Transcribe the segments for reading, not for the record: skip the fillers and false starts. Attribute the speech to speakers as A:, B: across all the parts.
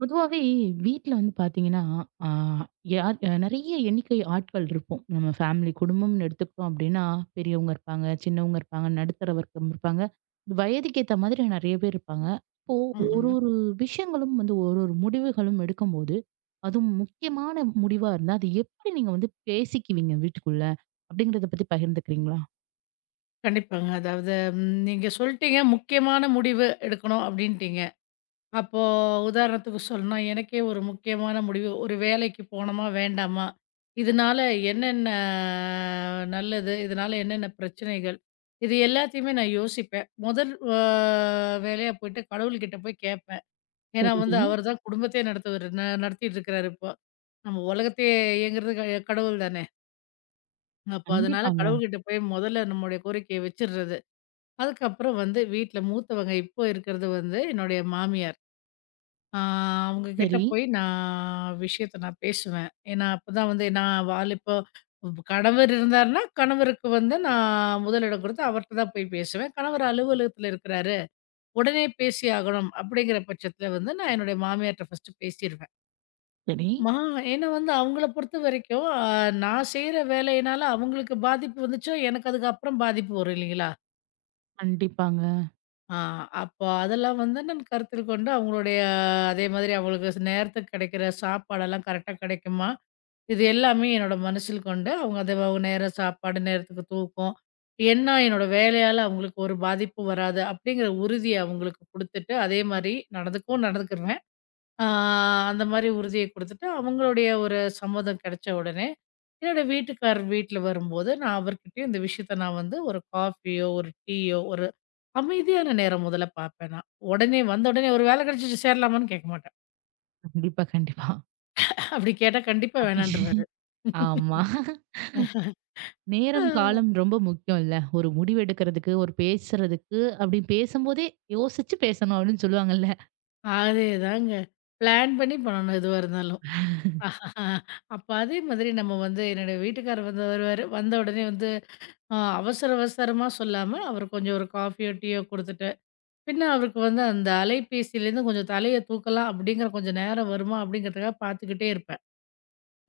A: பொதுவாவே வீட்ல வந்து பாத்தீங்கன்னா, ஆ யார் நெறைய எண்ணிக்கை ஆட்கள் இருப்போம். நம்ம ஃபேமிலி குடும்பம்னு எடுத்துக்கிட்டோம் அப்டின்னா, பெரியவங்க இருப்பாங்க, சின்னவங்க இருப்பாங்க, நடுத்தர வர்க்கம் இருப்பாங்க. வயதுக்கு ஏத்த மாதிரி நெறைய பேர் இருப்பாங்க. இப்போ ஒரு
B: ஆமாங்க.
A: ஒரு விஷயங்களும் வந்து ஒரு ஒரு முடிவுகளும் எடுக்கும்போது, அதுவும் முக்கியமான முடிவா இருந்தா, அது எப்படி நீங்க வந்து பேசிக்குவீங்க வீட்டுக்குள்ள? அப்படிங்கிறத பத்தி பகிர்ந்துக்கிறீங்களா?
B: கண்டிப்பாங்க. அதாவது நீங்க சொல்ட்டீங்க, முக்கியமான முடிவு எடுக்கணும் அப்டின்ட்டீங்க. அப்போ உதாரணத்துக்கு சொல்லணும்னா, எனக்கே ஒரு முக்கியமான முடிவு, ஒரு வேலைக்கு போணுமா, வேண்டாமா? இதனால என்னென்ன நல்லது? இதனால என்னென்ன பிரச்சனைகள்? இது எல்லாத்தையுமே நான் யோசிப்பேன். முதல் வேலையா போயிட்டு கடவுள்கிட்ட போய் கேட்பேன். ஏன்னா
A: சரி.
B: வந்து அவர் தான் குடும்பத்தையே நடத்துவாரு நடத்திட்டு இருக்கிறாரு இப்போ. நம்ம உலகத்தையே இயங்குறது கடவுள் தானே. அப்போ அதனால
A: கண்டிப்பாங்க.
B: கடவுள்கிட்ட போய் முதல்ல நம்முடைய கோரிக்கைய வச்சுடுறது. அதுக்கப்புறம் வந்து வீட்ல மூத்தவங்க இப்போ இருக்கிறது வந்து என்னுடைய மாமியார். ஆ அவங்க கிட்ட
A: சரி.
B: போய் நான் விஷயத்த நான் பேசுவேன். ஏன்னா, அப்பதான் வந்து நான் இப்போ கணவர் இருந்தாருன்னா, கணவருக்கு வந்து நான் முதலிடம் கொடுத்து அவர்ட்ட தான் போய் பேசுவேன். கணவர் அலுவலகத்துல இருக்கிறாரு. உடனே பேசி ஆகணும் அப்படிங்கிற பட்சத்துல வந்து நான் என்னுடைய மாமியார்ட்ட ஃபர்ஸ்ட்டு பேசிருவேன்.
A: சரி.
B: மா ஏன்னா வந்து அவங்கள பொறுத்த வரைக்கும், நான் செய்ற வேலையினால அவங்களுக்கு பாதிப்பு வந்துச்சோ, எனக்கு அதுக்கப்புறம் பாதிப்பு வரும் இல்லைங்களா?
A: கண்டிப்பாங்க.
B: ஆ, அப்போ அதெல்லாம் வந்து நான் கருத்தில் கொண்டு அவங்களுடைய அதே மாதிரி அவங்களுக்கு நேரத்துக்கு கிடைக்கிற சாப்பாடெல்லாம் கரெக்டா கிடைக்குமா? இது எல்லாமே என்னோட மனசில் கொண்டு, அவங்க அத அவங்க நேர சாப்பாடு, நேரத்துக்கு தூக்கம், என்ன என்னோட வேலையால அவங்களுக்கு ஒரு பாதிப்பும் வராது, அப்படிங்கிற உறுதிய அவங்களுக்கு குடுத்துட்டு, அதே மாரி நடந்துக்கவும் நடந்துக்குருவேன். ஆ அந்த மாரி உறுதிய குடுத்துட்டு, அவங்களுடைய ஒரு சம்மதம் கிடைச்ச உடனே, என்னோட வீட்டுக்காரர் வீட்ல வரும்போது, நான் அவர்கிட்டயும் இந்த விஷயத்த நான் வந்து ஒரு காஃபியோ, ஒரு டீயோ, ஒரு அமைதியான நேரம் முதல்ல பார்ப்பேன் நான். உடனே வந்த உடனே "ஒரு வேலை கிடைச்சுச்சு சேரலாமான்னு?" கேட்க மாட்டேன்.
A: கண்டிப்பா, கண்டிப்பா.
B: அப்படி கேட்டா கண்டிப்பா
A: அப்படி
B: வேணான்ருவாரு.
A: ஆமா.
B: ஆ.
A: நேரம், காலம் ரொம்ப முக்கியம் இல்ல. ஒரு முடிவு எடுக்கிறதுக்கு, ஒரு பேசுறதுக்கு, அப்படி பேசும்போதே யோசிச்சு பேசணும் அப்படின்னு சொல்லுவாங்கல்ல.
B: அதேதாங்க. பிளான் பண்ணி பண்ணணும் எதுவா இருந்தாலும். ஆஹா. அப்ப அதே மாதிரி நம்ம வந்து என்னோட வீட்டுக்காரர் வந்து வருவாரு. வந்த உடனே வந்து அவசர அவசரமா சொல்லாம, அவர் கொஞ்சம் ஒரு காஃபியோ, டீயோ குடுத்துட்டு பின்ன அவருக்கு வந்து அந்த அலைபேசியிலேருந்து கொஞ்சம் தலைய தூக்கலாம் அப்படிங்கிற கொஞ்சம் நேரம் வருமா அப்படிங்கிறதுக்காக பார்த்துக்கிட்டே இருப்பேன்.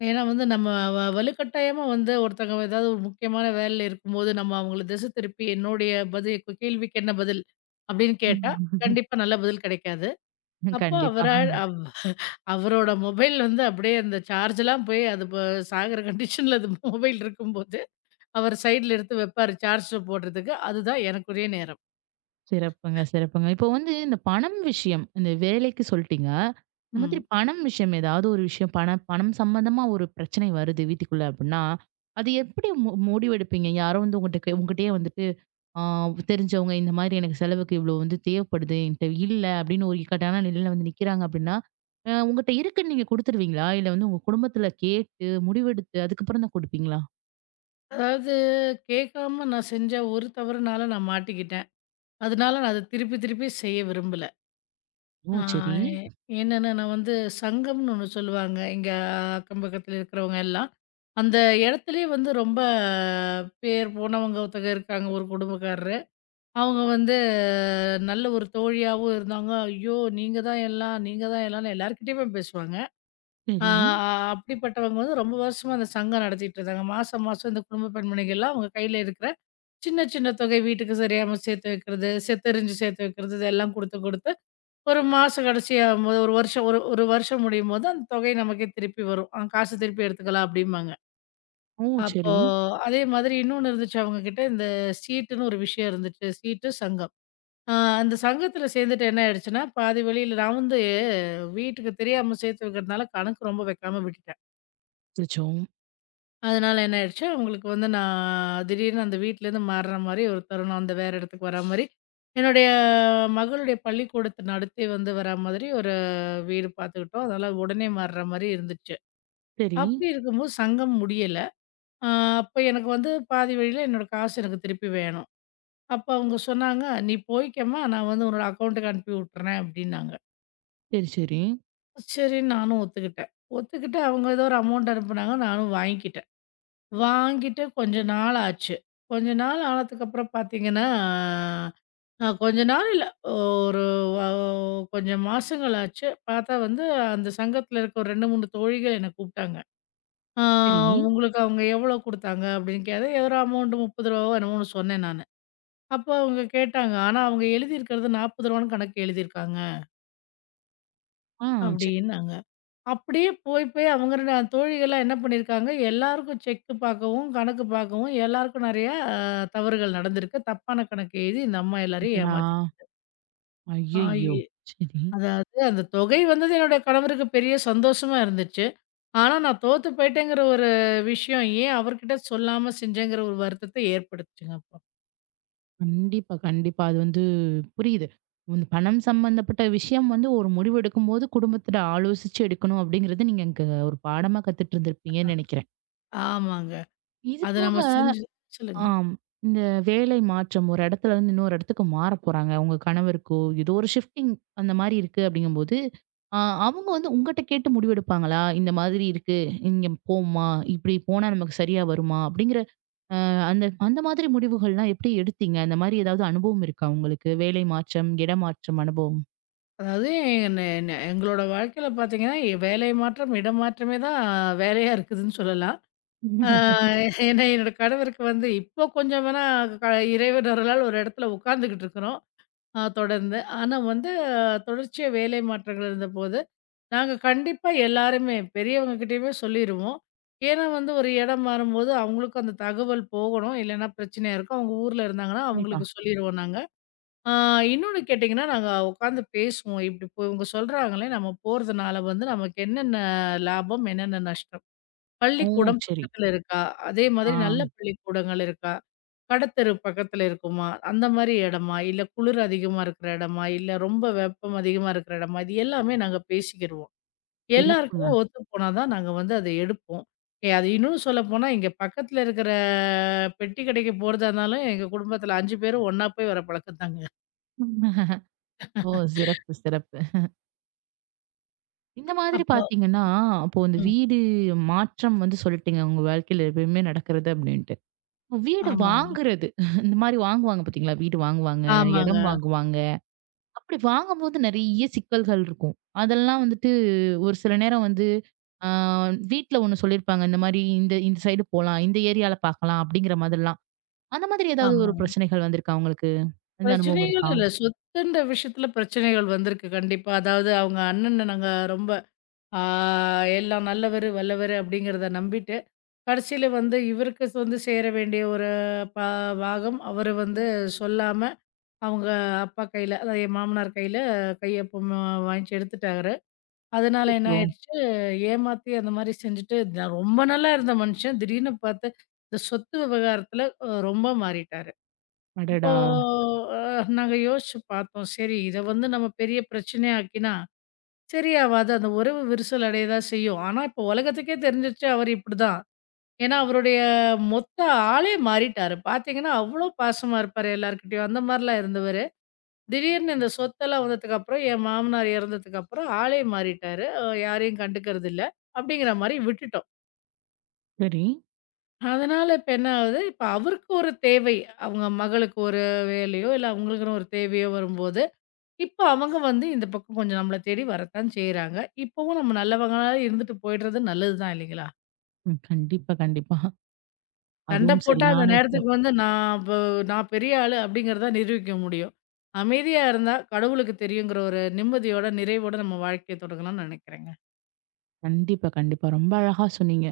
B: ஏன்னா வந்து நம்ம வலுக்கட்டாயமா வந்து ஒருத்தங்க ஏதாவது ஒரு முக்கியமான வேலையில இருக்கும்போது, நம்ம அவங்கள திசை திருப்பி என்னுடைய பதில் கேள்விக்கு என்ன பதில்? அப்படின்னு கேட்டா,
A: ம்.
B: கண்டிப்பா நல்ல பதில் கிடைக்காது. அப்போ
A: கண்டிப்பா.
B: அவரா அவ் அவரோட மொபைல் வந்து அப்படியே அந்த சார்ஜ்லாம் போய் அது சாகுற கண்டிஷன்ல அது மொபைல் இருக்கும்போது, அவர் சைடுல எடுத்து வைப்பாரு சார்ஜ்ல போடுறதுக்கு. அதுதான் எனக்குரிய நேரம்.
A: சிறப்புங்க, சிறப்புங்க. இப்போ வந்து இந்த பணம் விஷயம், இந்த வேலைக்கு சொல்ட்டீங்க. இந்த மாதிரி
B: ம்.
A: பணம் விஷயம் ஏதாவது ஒரு விஷயம் பணம் பணம் சம்பந்தமா ஒரு பிரச்சனை வருது வீட்டுக்குள்ள அப்படின்னா, அது எப்படி முடிவெடுப்பீங்க? யாரோ வந்து உங்கட்டயே வந்துட்டு ஆ தெரிஞ்சவங்க இந்த மாதிரி எனக்கு செலவுக்கு இவ்வளோ வந்து தேவைப்படுது என்கிட்ட இல்ல அப்படின்னு ஒரு இக்கட்டான நிலையில வந்து நிக்கிறாங்க அப்படின்னா உங்ககிட்ட இருக்குன்னு நீங்க குடுத்துருவீங்களா? இல்ல வந்து உங்க குடும்பத்துல கேட்டு முடிவெடுத்து அதுக்கப்புறம் தான் குடுப்பீங்களா?
B: அதாவது கேட்காம நான் செஞ்ச ஒரு தவறுனால நான் மாட்டிக்கிட்டேன். அதனால நான் அத திருப்பி திருப்பி செய்ய விரும்பல. ஆ
A: ஓ! சரி,
B: என்னன்னா, நான் வந்து சங்கம்னு ஒண்ணு சொல்லுவாங்க. எங்க அக்கம் பக்கத்துல இருக்கிறவங்க எல்லாம். அந்த இடத்துலயே வந்து ரொம்ப பேர் போனவங்க ஒருத்தங்க இருக்காங்க, ஒரு குடும்பக்காரரு. அவங்க வந்து நல்ல ஒரு தோழியாவும் இருந்தாங்க. "ஐயோ! நீங்க தான் எல்லாம், நீங்க தான் எல்லாம்ன்னு" எல்லார்கிட்டயுமே பேசுவாங்க. ஆ
A: சரி.
B: அப்படிப்பட்டவங்க வந்து ரொம்ப வருஷமா அந்த சங்கம் நடத்திட்டு இருந்தாங்க. மாசம் மாசம் இந்த குடும்ப பெண்மணிகள்லாம் அவங்க கையில இருக்கிற சின்ன, சின்ன தொகை வீட்டுக்கு சரியாம சேர்த்து வைக்கிறது, செத்தெரிஞ்சு சேர்த்து வைக்கிறது, இதெல்லாம் குடுத்து, குடுத்து ஒரு மாசம் கடைசியாகும்போது, ஒரு வருஷம் ஒரு ஒரு வருஷம் முடியும்போது அந்த தொகை நமக்கே திருப்பி வரும். காசு திருப்பி எடுத்துக்கலாம் அப்டிம்பாங்க.
A: ஓ!
B: அப்போ
A: சரி.
B: அதே மாதிரி இன்னொன்னு இருந்துச்சு அவங்ககிட்ட, இந்த சீட்டுன்னு ஒரு விஷயம் இருந்துச்சு. சீட்டு, சங்கம். அ அந்த சங்கத்தில சேர்ந்துட்டு என்ன ஆயிடுச்சுன்னா, பாதி வழியில நான் வந்து வீட்டுக்கு தெரியாம சேர்த்து வைக்கிறதுனால கணக்கு ரொம்ப வைக்காம விட்டுட்டேன்.
A: அச்சச்சோ!
B: அதனால என்ன ஆயிடுச்சு, அவங்களுக்கு வந்து நான் திடீர்னு அந்த வீட்லேருந்து மாறுற மாரி ஒரு தருணம். அந்த வேற இடத்துக்கு வரா மாரி, என்னுடைய மகளுடைய பள்ளிக்கூடத்து நடத்தி வந்து வரா மாதிரி ஒரு வீடு பார்த்துக்கிட்டோம். அதனால உடனே மாறுற மாரி இருந்துச்சு.
A: சரி,
B: அப்படி இருக்கும்போது சங்கம் முடியல. அ அப்ப எனக்கு வந்து பாதி வழியில என்னோட காசு எனக்கு திருப்பி வேணும். அப்ப அவங்க சொன்னாங்க, "நீ போய்க்கம்மா, நான் வந்து உன்னோட அக்கவுண்ட்டுக்கு அனுப்பி விட்டுறேன்" அப்படின்னாங்க.
A: சரி, சரி,
B: சரின்னு நானும் ஒத்துக்கிட்டேன். ஒத்துக்கிட்டு அவங்க ஏதோ ஒரு அமௌண்ட் அனுப்புனாங்க. நானும் வாங்கிக்கிட்டேன். வாங்கிட்டு கொஞ்ச நாள் ஆச்சு. கொஞ்ச நாள் ஆனதுக்கப்புறம் பார்த்தீங்கன்னா, கொஞ்ச நாள் இல்ல. ஒரு வ கொஞ்சம் மாசங்கள் ஆச்சு. பார்த்தா வந்து அந்த சங்கத்தில இருக்க ஒரு 2, 3 தோழிகள் என்ன கூப்பிட்டாங்க. "ஆ
A: சரி.
B: உங்களுக்கு அவங்க எவ்வளோ குடுத்தாங்க?" அப்படின்னு கேட்டேன். ஏதோ ஒரு அமௌண்ட் ரூ. 30 என்னமோன்னு சொன்னேன் நானு. அப்போ அவங்க கேட்டாங்க. ஆனா அவங்க எழுதியிருக்கிறது ரூ. 40ன்னு கணக்கு எழுதியிருக்காங்க
A: ஆ, சரி.
B: அப்படின்னாங்க. அப்படியே போய் போய் அவங்க ரெண்டு தோழிகள்லாம் என்ன பண்ணியிருக்காங்க, எல்லாருக்கும் செக் பார்க்கவும், கணக்கு பார்க்கவும் எல்லாருக்கும் நெறையா தவறுகள் நடந்திருக்கு. தப்பான கணக்கு எழுதி இந்த அம்மா எல்லாரையும்
A: அடடா!
B: ஏமாத்திருக்குது. ஆ
A: ஐயய்யோ!
B: எ
A: சரி.
B: அதாவது அந்த தொகை வந்தது என்னுடைய கணவருக்கு பெரிய சந்தோஷமா இருந்துச்சு. ஆனா நான் தோத்து போயிட்டேங்கிற ஒரு விஷயம் ஏன் அவர்கிட்ட சொல்லாம செஞ்சேங்கிற ஒரு வருத்தத்த ஏற்படுத்துச்சுங்க அப்போ.
A: கண்டிப்பா, கண்டிப்பா. அது வந்து புரியுது. இந்த பணம் சம்பந்தப்பட்ட விஷயம் வந்து ஒரு முடிவெடுக்கும்போது குடும்பத்தில ஆலோசிச்சு எடுக்கணும் அப்படிங்கிறது நீங்க இங்க ஒரு பாடமா கத்துட்டு இருந்திருப்பீங்கன்னு நெனைக்கிறேன்.
B: ஆமாங்க.
A: இது
B: அது
A: போக
B: நம்ம செஞ்சு சொல்லுங்க.
A: ஆம். இந்த வேலை மாற்றம் ஒரு இடத்துல இருந்து இன்னொரு இடத்துக்கு மாறப் போறாங்க. உங்க கணவருக்கோ ஏதோ ஒரு ஷிஃப்டிங் அந்த மாரி இருக்கு அப்படிங்கும்போது, அ அவங்க வந்து உங்கட்ட கேட்டு முடிவெடுப்பாங்களா? இந்த மாதிரி இருக்கு. இங்க போம்மா, இப்படி போனா நமக்கு சரியா வருமா? அப்படிங்கிற அந்த அந்த மாதிரி முடிவுகள்லாம் எப்படி எடுத்தீங்க? அந்த மாரி ஏதாவது அனுபவம் இருக்கா உங்களுக்கு? வேலை மாற்றம், இடம் மாற்றம் அனுபவம்?
B: அதாவது என்ன என்ன எங்களோட வாழ்க்கையில பார்த்தீங்கன்னா, வேலை மாற்றம், இடம் மாற்றமே தான் வேலையா இருக்குதுன்னு சொல்லலாம். ஆ ஏன்னா என்னோட கணவருக்கு வந்து இப்போ கொஞ்சம் வேணா க இறைவன் அருளால் ஒரு இடத்துல உட்காந்துக்கிட்டு இருக்கிறோம். தொடர்ந்து. ஆனா வந்து தொடர்ச்சியா வேலை மாற்றங்கள் இருந்தபோது, நாங்க கண்டிப்பா எல்லாருமே பெரியவங்க கிட்டயுமே சொல்லிருவோம். ஏன்னா வந்து ஒரு இடம் மாறும்போது அவங்களுக்கும் அந்த தகவல் போகணும். இல்லன்னா பிரச்சனையா இருக்கும். அவங்க ஊர்ல இருந்தாங்கன்னா
A: கண்டிப்பா.
B: அவங்களுக்கு சொல்லிருவோம் நாங்க. ஆ இன்னொன்னு கேட்டீங்கன்னா, நாங்க உட்காந்து பேசுவோம். இப்படி போ இவங்க சொல்றாங்களே நம்ம போறதுனால வந்து நமக்கு என்னென்ன லாபம்? என்னென்ன நஷ்டம்?
A: ஓ!
B: பள்ளிக்கூடம்
A: சரி.
B: பக்கத்துல இருக்கா? அதே
A: ஆ.
B: மாதிரி நல்ல பள்ளிக்கூடங்கள் இருக்கா? கடத்தெரு பக்கத்துல இருக்குமா? அந்த மாரி இடமா? இல்ல குளிர் அதிகமா இருக்கிற இடமா? இல்ல ரொம்ப வெப்பம் அதிகமா இருக்கிற இடமா? இது எல்லாமே நாங்க பேசிக்கிருவோம்.
A: சிறப்புங்க.
B: எல்லாருக்குமே ஒத்து போனா தான் நாங்க வந்து அத எடுப்போம். அது இன்னும் சொல்லப்போனா, இங்க பக்கத்துல இருக்கிற பெட்டி கடைக்கு போறதா இருந்தாலும், எங்க குடும்பத்துல 5 பேரும் ஒண்ணா போய் வர பழக்கம் தாங்க.
A: ஓ! சிறப்பு, சிறப்பு. இந்த மாதிரி
B: அப்போ
A: பார்த்தீங்கன்னா, அப்போ இந்த
B: ம்.
A: வீடு மாற்றம் வந்து சொல்லிட்டீங்க, உங்க வாழ்க்கையில எப்பயுமே நடக்கிறது அப்டின்ட்டு. வீடு
B: ஆமாங்க.
A: வாங்குறது இந்த மாரி வாங்குவாங்க பார்த்தீங்களா? வீடு வாங்குவாங்க, இடம்
B: ஆமாங்க.
A: வாங்குவாங்க. அப்படி வாங்கும்போது நெறைய சிக்கல்கள் இருக்கும். அதெல்லாம் வந்துட்டு ஒரு சில நேரம் வந்து ஆ வீட்ல ஒண்ணு சொல்லியிருப்பாங்க. இந்த மாரி இந்த இந்த சைடு போலாம். இந்த ஏரியால பார்க்கலாம் அப்படிங்கிற மாதிரிலாம். அந்த மாதிரி ஏதாவது
B: ஆமா.
A: ஒரு பிரச்சனைகள் வந்திருக்கா உங்களுக்கு? அந்த அனுபவம்
B: பிரச்சனைகள்
A: இருக்கா?
B: இல்ல. சொத்துன்ற விஷயத்துல பிரச்சனைகள் வந்திருக்கு கண்டிப்பா. அதாவது அவங்க அண்ணன நாங்க ரொம்ப ஆ எல்லாம் நல்லவரு, வல்லவரு அப்படிங்கிறத நம்பிட்டு, கடைசியில வந்து இவருக்கு வந்து சேர வேண்டிய ஒரு பா பாகம் அவரு வந்து சொல்லாம, அவங்க அப்பா கையில, அதாவது என் மாமனார் கையில கைய பொ வாங்கிச்சு எடுத்துட்டாரு. அதனால என்ன
A: அச்சச்சோ!
B: ஆயிடுச்சு, ஏமாத்தி அந்த மாரி செஞ்சுட்டு, நான் ரொம்ப நல்லா இருந்த மனுஷன் திடீர்னு பாத்து, இந்த சொத்து விவகாரத்துல ரொம்ப மாறிட்டாரு. அப்போ
A: அடடா!
B: அ நாங்க யோசிச்சு பார்த்தோம். சரி இத வந்து நம்ம பெரிய பிரச்சனையாக்கினா, சரியாவாது. அந்த உறவு விரிசல் அடைய தான் செய்யும். ஆனா இப்போ உலகத்துக்கே தெரிஞ்சிருச்சு அவரு இப்படிதான். ஏன்னா, அவருடைய மொத்த ஆளே மாறிட்டாரு. பார்த்தீங்கன்னா, அவ்வளோ பாசமா இருப்பாரு எல்லார்கிட்டயும். அந்த மாரிலாம் இருந்தவரு. திடீர்னு இந்த சொத்தெல்லாம் வந்ததுக்கப்புறம், என் மாமனார் இறந்ததுக்கப்புறம் ஆளே மாறிட்டாரு. யாரையும் கண்டுக்கறதில்ல. அப்படிங்கிற மாரி விட்டுட்டோம்.
A: சரி.
B: அதனால இப்ப என்ன ஆகுது, இப்ப அவருக்கு ஒரு தேவை. அவங்க மகளுக்கு ஒரு வேலையோ, இல்ல அவங்களுக்குன்னு ஒரு தேவையோ வரும்போது இப்ப அவங்க வந்து இந்த பக்கம் கொஞ்சம் நம்மள தேடி வரத்தான் செய்றாங்க. இப்பவும் நம்ம நல்லவங்களா இருந்துட்டு போயிடுறது நல்லது தான் இல்லைங்களா?
A: ம். கண்டிப்பா, கண்டிப்பா.
B: சண்ட
A: அதுவும்
B: போட்டா அந்த
A: சரியான
B: நேரத்துக்கு
A: விஷயம்.
B: வந்து நான் பெரிய ஆளு அப்படிங்கிறத நிரூபிக்க முடியும். அமைதியா இருந்தா கடவுளுக்கு தெரியுங்கிற ஒரு நிம்மதியோட, நிறைவோட நம்ம வாழ்க்கைய தொடங்கலாம்னு நெனைக்கிறேங்க.
A: கண்டிப்பா, கண்டிப்பா. ரொம்ப அழகா சொன்னீங்க.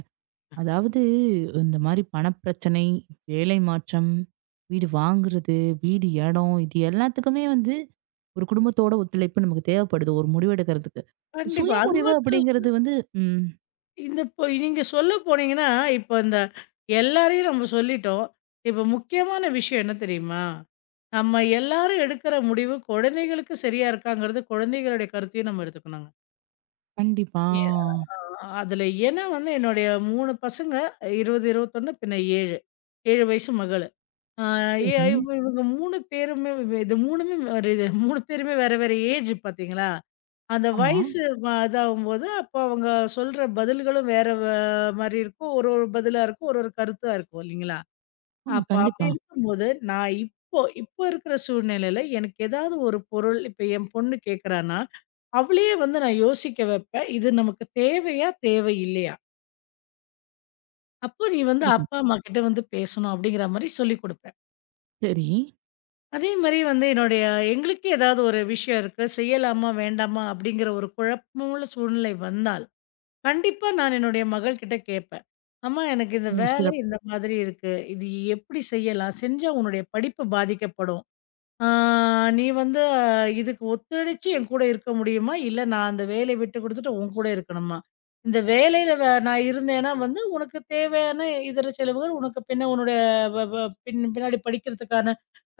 A: அதாவது இந்த மாரி பணப்பிரச்சனை, வேலை மாற்றம், வீடு வாங்குறது, வீடு, இடம் இது எல்லாத்துக்குமே வந்து ஒரு குடும்பத்தோட ஒத்துழைப்பு நமக்கு தேவைப்படுது ஒரு முடிவு எடுக்கிறதுக்கு. சுய
B: கண்டிப்பா. அது
A: முடிவு அப்படிங்கிறது வந்து ம்.
B: இந்த இப்போ நீங்க சொல்ல போனீங்கன்னா, இப்ப இந்த எல்லாரையும் நம்ம சொல்லிட்டோம். இப்ப முக்கியமான விஷயம் என்ன தெரியுமா? நம்ம எல்லாரும் எடுக்கிற முடிவு குழந்தைகளுக்கு சரியா இருக்காங்கிறது குழந்தைகளுடைய கருத்தையும் நம்ம எடுத்துக்கணுங்க.
A: கண்டிப்பா.
B: எ அ அதுல ஏன்னா வந்து என்னுடைய 3 பசங்க 20, 21 பின்ன 7. 7 வயசு மகளு. அ ஏ
A: சரி.
B: இவ இவங்க 3 பேருமே வே- இது 3மே ஒரு இது 3 பேருமே வேற வேற ஏஜ் பாத்தீங்களா? அந்த
A: ஆமா.
B: வயசு இதாகும்போது அப்ப அவங்க சொல்ற பதில்களும் வேற மாரி இருக்கும். ஒரு ஒரு பதிலா இருக்கும். ஒரு ஒரு கருத்தா இருக்கும் இல்லைங்களா?
A: ஆமா. ஆமா.
B: அப்ப அப்படி
A: கண்டிப்பா.
B: இருக்கும்போது, நான் இப்போ இப்போ இருக்கிற சூழ்நிலையில எனக்கு ஏதாவது ஒரு பொருள் இப்ப என் பொண்ணு கேட்குறான்னா, அவளையே வந்து நான் யோசிக்க வைப்பேன். இது நமக்கு தேவையா? தேவை இல்லையா? அப்போ நீ வந்து
A: குடுக்கும்.
B: அப்பா, அம்மா கிட்ட வந்து பேசணும் அப்படிங்கிற மாரி சொல்லிக் குடுப்பேன்.
A: சரி.
B: அதே மாரி வந்து என்னுடைய எங்களுக்கே ஏதாவது ஒரு விஷயம் இருக்கு. செய்யலாமா? வேண்டாமா? அப்படிங்கிற ஒரு குழப்பமுள்ள சூழ்நிலை வந்தால், கண்டிப்பா நான் என்னுடைய மகள்கிட்ட கேட்பேன். அம்மா எனக்கு இந்த
A: ஓ!
B: வேலை
A: சிறப்பு.
B: இந்த மாதிரி இருக்கு. இது எப்படி செய்யலாம்? செஞ்சா உன்னுடைய படிப்பு பாதிக்கப்படும். ஆ, நீ வந்து அ, இதுக்கு ஒத்துழைச்சு என் கூட இருக்க முடியுமா? இல்ல நான் அந்த வேலைய விட்டு குடுத்துட்டு உன் கூட இருக்கணுமா? இந்த வேலையில நான் இருந்தேன்னா வந்து உனக்கு தேவையான இதர செலவுகள் உனக்கு பின்ன உன்னுடைய வ வ பின் பின்னாடி படிக்கிறதுக்கான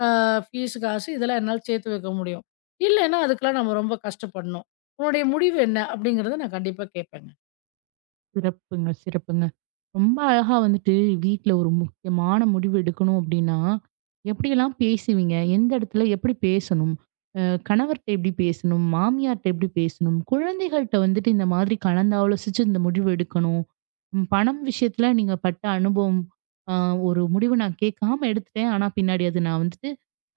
B: அ ஃபீஸ் காசு இதெல்லாம் என்னால சேர்த்து வைக்க முடியும். இல்லைன்னா அதுக்கெல்லாம் நம்ம ரொம்ப கஷ்டப்படணும். உன்னுடைய முடிவு என்ன? அப்படிங்கிறத நான் கண்டிப்பா கேட்பேங்க.
A: சிறப்புங்க, சிறப்புங்க. ரொம்ப அழகா வந்துட்டு வீட்ல ஒரு முக்கியமான முடிவு எடுக்கணும் அப்டின்னா, எப்படியெல்லாம் பேசுவீங்க? எந்த இடத்துல எப்படி பேசணும்? அ கணவர்ட்ட எப்படி பேசணும்? மாமியார்ட்ட எப்படி பேசணும்? குழந்தைகள்ட்ட வந்துட்டு இந்த மாதிரி கலந்தாலோசிச்சு இந்த முடிவு எடுக்கணும். பணம் விஷயத்துல நீங்க பட்ட அனுபவம், அ ஒரு முடிவு நான் கேட்காம எடுத்துட்டேன். ஆனா பின்னாடி அது நான் வந்துட்டு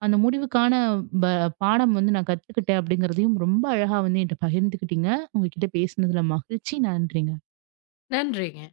A: அந்த முடிவுக்கான ப பாடம் வந்து நான் கத்துக்கிட்டேன் அப்படிங்கிறதையும் ரொம்ப அழகா வந்து என்ட்ட பகிர்ந்துக்கிட்டீங்க. உங்ககிட்ட பேசினதுல மகிழ்ச்சி. நன்றிங்க.
B: நன்றிங்க.